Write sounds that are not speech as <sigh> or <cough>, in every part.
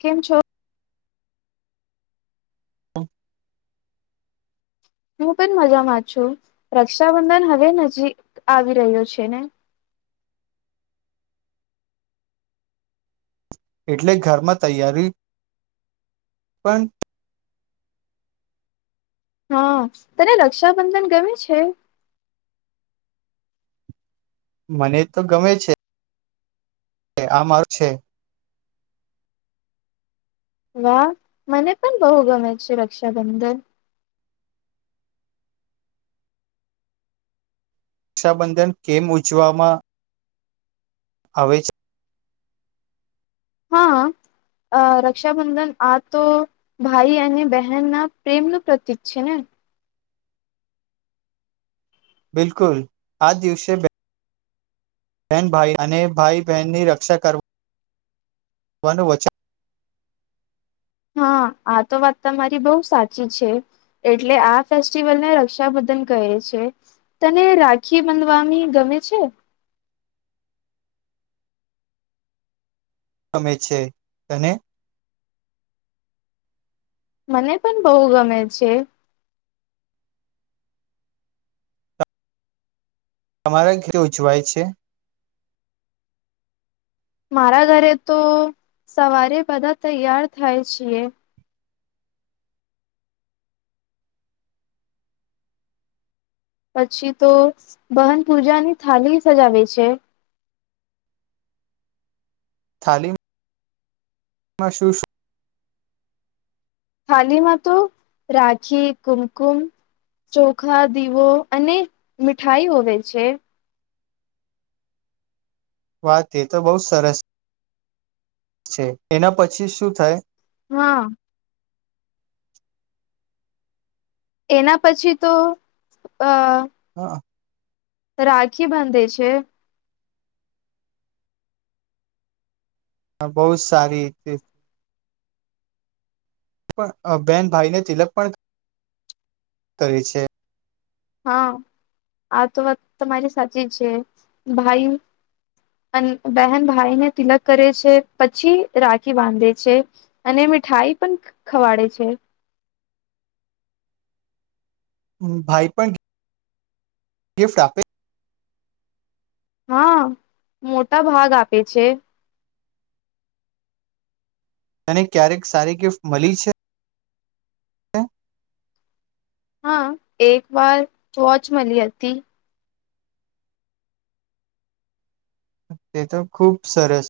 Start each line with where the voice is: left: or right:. left: કેમ છો
right: હ
left: હું પણ મજામાં છું રક્ષાબંધન હવે નજીક આવી રહ્યો છે ને
right: એટલે ઘરમાં તૈયારી પણ
left: હા તને રક્ષાબંધન ગમે છે
right: મને તો ગમે છે. આ મારું છે.
left: વાહ, મને પણ બહુ ગમે છે રક્ષાબંધન.
right: રક્ષાબંધન કેમ ઉજવામાં? આવે છે.
left: હા, રક્ષાબંધન આ તો ભાઈ અને બહેન ના પ્રેમ ન પ્રતીક છે ને.
right: બિલકુલ, આજ દિવસે બહેન ભાઈ અને ભાઈ બહેનની રક્ષા કરવાનું વચન.
left: હા આ તો વાત તમારી બહુ સાચી છે, એટલે આ ફેસ્ટિવલને રક્ષાબંધન કહે છે. તને રાખી બંધવાની ગમે છે?
right: ગમે છે અને
left: મને પણ બહુ ગમે છે.
right: તમારા ઘેર ઉજવાય છે?
left: મારા ઘરે તો સવારે બધા તૈયાર થાય છીએ. પછી તો બહન પૂજાની થાળી સજાવે છે.
right: થાલી માં એમાં શું શું
left: થાલીમાં તો રાખી, કુમકુમ, ચોખા, દીવો અને મીઠાઈ હોવે છે.
right: વાત એ તો બહુ સરસ છે. એના પછી શું થાય?
left: હા. એના પછી તો અ
right: <unintelligible>
left: રાખી બાંધે છે.
right: હા, બહુત સારી. પણ બેન ભાઈને તિલક પણ કરે છે.
left: હા, આ તો વાત તમારી સાચી છે. ભાઈ બહેન ભાઈને તિલક કરે છે, પછી રાખી બાંધે છે અને મીઠાઈ પણ ખવાડે છે.
right: ભાઈ પણ ગિફ્ટ આપે.
left: હા, મોટા ભાગ આપે છે.
right: તેને ક્યારેક સારી ગિફ્ટ મળી છે. હા.
left: હા, એક વાર ટોચ મળી હતી.
right: તે તો ખૂબ સરસ.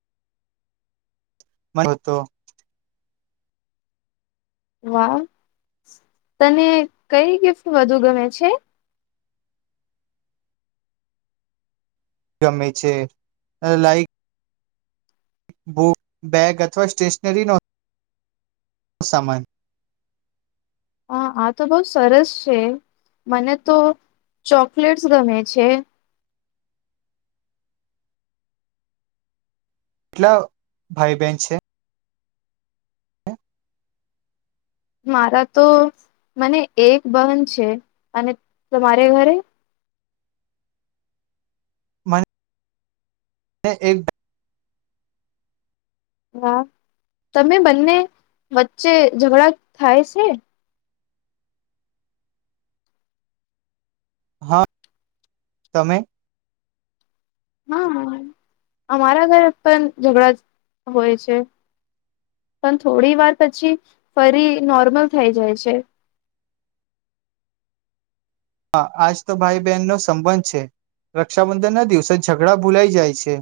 right: તો
left: વાહ, તને કઈ ગિફ્ટ વધુ ગમે છે?
right: ગમે છે અને લાઈક. બુક બેગ અથવા સ્ટેશનરીનો સામાન.
left: હા, આ તો બહુ સરસ છે. મને તો ચોકલેટ્સ ગમે છે.
right: કેટલા ભાઈ બહેન છે?
left: મારા તો મને એક બહન છે, અને તમારે ઘરે
right: મને મે એક.
left: હા, તમે બંને વચ્ચે ઝઘડા થાય છે.
right: હા, તમે
left: હા, હા, અમારા ઘર પણ ઝઘડા હોય છે, પણ થોડી વાર પછી ફરી નોર્મલ થઈ જાય છે.
right: હા, આજ તો ભાઈ બહેનનો સંબંધ છે. રક્ષાબંધન ના દિવસે ઝઘડા ભૂલાઈ જાય છે.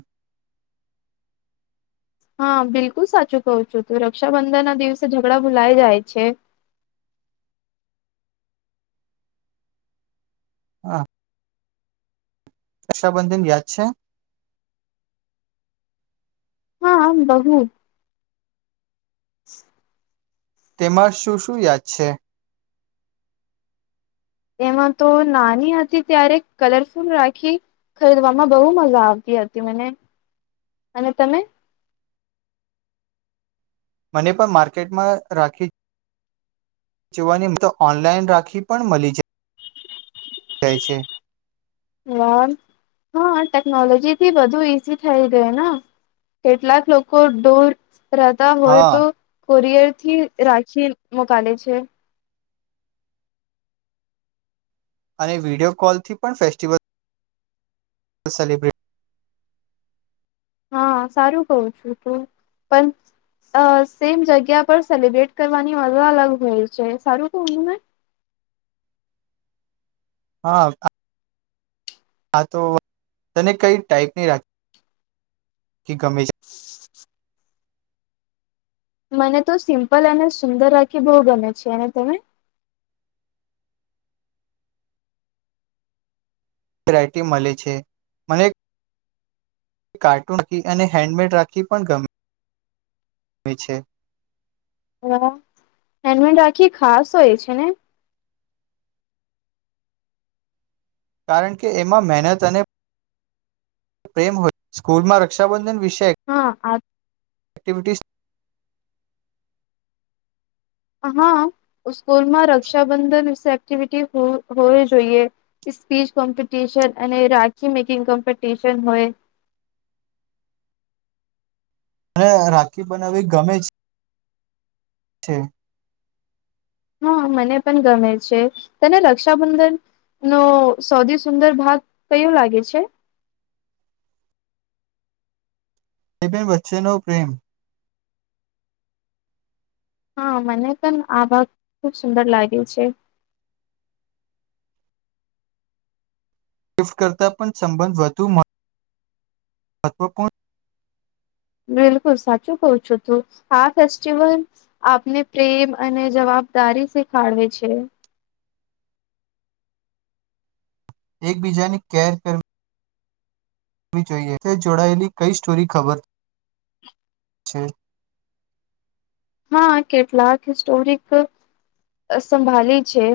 left: હા, બિલકુલ સાચું કહું છું, તું રક્ષાબંધન ના દિવસે ઝઘડા ભૂલાય જાય છે.
right: હા. રક્ષાબંધન યાદ છે?
left: હા, બહુ. <unintelligible>
right: તેમાં શું શું યાદ છે
left: એમાં તો નાની હતી ત્યારે કલરફુલ રાખી ખરીદવામાં બહુ મજા આવતી હતી મને અને તમે
right: મને પણ માર્કેટમાં રાખી જોવાની તો ઓનલાઈન રાખી પણ મળી જાય છે
left: વા હા ટેકનોલોજી થી બધુ ઈઝી થઈ ગાય ને કેટલાક લોકો ડોર રહેતા હોય
right: હા
left: તો કોરિયર થી રાખી મોકાલે છે
right: અને વિડિયો કોલથી પણ ફેસ્ટિવલ સેલિબ્રેિટી
left: હા સારું કવું છું તું પણ સેમ જગ્યા પર સેલિબ્રેટ કરવાની મજા અલગ હોય છે સારું કવુંું મે
right: હા હા તો તને કઈ ટાાઈપની રાખી કે ગમે છે
left: મને તો સિમ્પલ અને સુંદર રાખી બહુ ગમે છે અને તમે
right: વેરાયટી મળે છે મને કાર્ટૂન રાખી અને હેન્ડમેડ રાખી પણ ગમે ગમે છે
left: હા એન્ડમેન રાખી ખાસ હોય છે ને
right: કારણ કે એમાં મહેનત અને પ્રેમ હોય સ્કૂલમાં રક્ષાબંધન વિશે શે
left: હા
right: એક્ટિવિટીઝ
left: હા સ્કૂલમાં રક્ષાબંધન વિશે એક્ટિવિટી હોવી જોઈએ સ્પીચ કોમ્પિટિશન અને રાખી મેકિંગ કોમ્પિટિશન હોય
right: અને રાખી બનાવી ગમે છે છે
left: હા મને પણ ગમે છે તને રક્ષાબંધન નો સૌથી સુંદર ભાગ કયોું લાગે છે
right: એબેન વચ્ચેનો પ્રેમ
left: હા મને પણ આ ભાગ ખુબ સુંદર લાગ્યું છે
right: ગિફ્ટ કરતાં પણ સંબંધ વધુ મહત્વપૂર્ણ
left: બિલકુલ સાચું કઉ છું તું આ ફેસ્ટિવલ આપને પ્રેમ અને જવાબદારી શીખાડવે છે
right: એકબીજાને કેર કર હોવી જોઈએ તે જોડાયેલી કઈ સ્ટોરી ખબર છે
left: હા કેટલાક હિસ્ટોરિક સંભાળી છે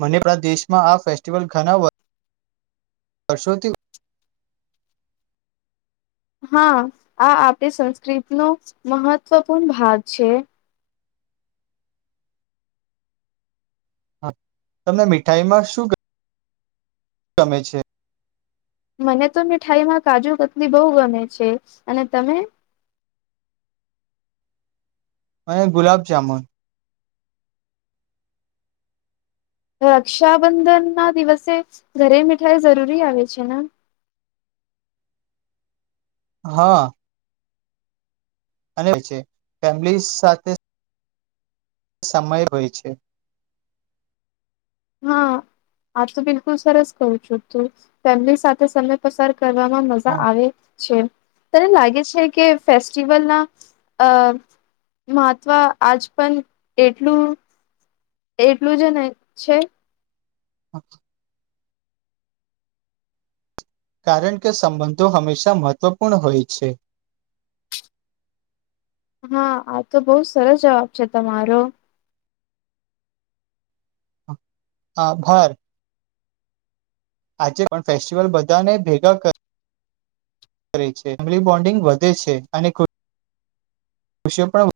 right: મને આપણા દેશમાં આ ફેસ્ટિવલ ઘણા વર્ષોથી
left: હા આ આપણી સંસ્કૃતિનોો મહત્વપૂર્ણ ભાગ છે
right: હા તમને મીઠાઈ માં શું કર ગમે છે
left: મને તો મીઠાઈમાં કાજુ કતલી બહુ ગમે છે અને તમે
right: અને ગુલાબ જામુન
left: રક્ષાબંધન ના દિવસે ઘરે મીઠાઈ જરૂરી આવે છે ને
right: હા અને છે ફેમિલી સાથે સમય હોય છે
left: હા આ તો બિલકુલ સરસ કવ છું તું ફેમિલી સાથે સમય પસાર કરવામાં મજા
right: હા,
left: આવે છે તને લાગે છે કે ફેસ્ટિવલના અ મહત્વ આજ પણ એટલું એટલું જ ને છે
right: અચછ કારણ કે સંબંધો હંમેશા મહત્વપૂર્ણ હોય છે
left: હા આ તો બહુ સરસ જવાબ છે તમારો
right: હ ભર આજે પણ ફેસ્ટિવલ બધાને ભેગાે ફેમલી બોન્ડિંગ વધે છે અનેુ વિશ્ય પણ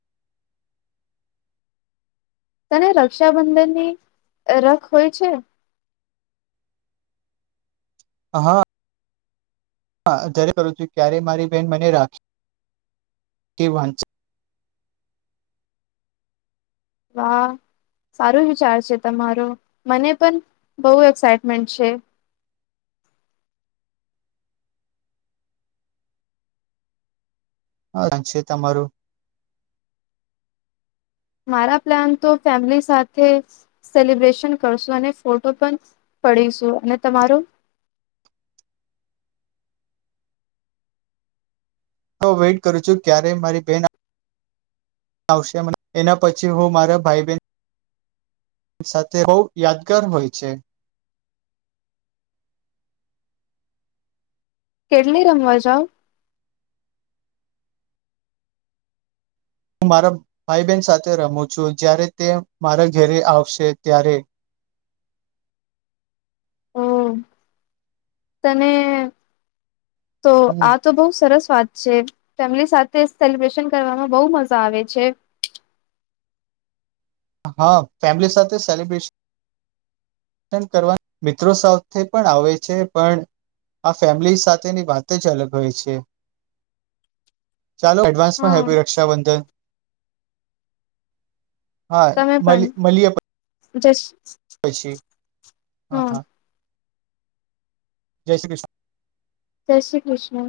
left: તને રક્ષાબંધનની રખ હોય છે
right: હા હ જરે કરું છું ક્યારે મારી બેહેન મને રાખી કે વાંધ છે
left: વાહ સારું વિચાર છે તમારો મને પણ બહુ એક્સાઈટમેન્ટ છે
right: છે તમારું
left: મારા પ્લાન તો ફેમિલી સાથે સેલિબ્રેશન કરશું અને ફોટો પણ પડીશું અને તમાર
right: હ હ વેઇટ કરું છું ક્યારેય મારી બહેન આવશે એના પછી હું મારા ભાઈ બહેન સાથે બહ યાદગાર હોય છે
left: કેટલી રમવા જાઓ
right: હું મારા ભાઈ બહેન સાથે રમું છું જ્યારે તે મારા ઘરે આવશે ત્યારે
left: હમ તને તો આ
right: હમ
left: તો બઉુ સરસ સ્વા છે ફેમિલી સાથે સેલિબ્રેશન કરવામાં બહ મજા આવે છે
right: હા ફેમિલી સાથે સેલિબ્રેશન કરવા મિત્રો સાથે પણ આવે છે પણ આ ફેમિલી સાથેની વાત જ અલગ હોય છે ચાલો એડવાન્સ માં
left: હા
right: હેપી રક્ષાબંધન હા મ મળલીએ
left: જસ
right: પછી હા હા જય શ્રી કૃષ્ણ
left: સ શ્રી કૃષ્ણ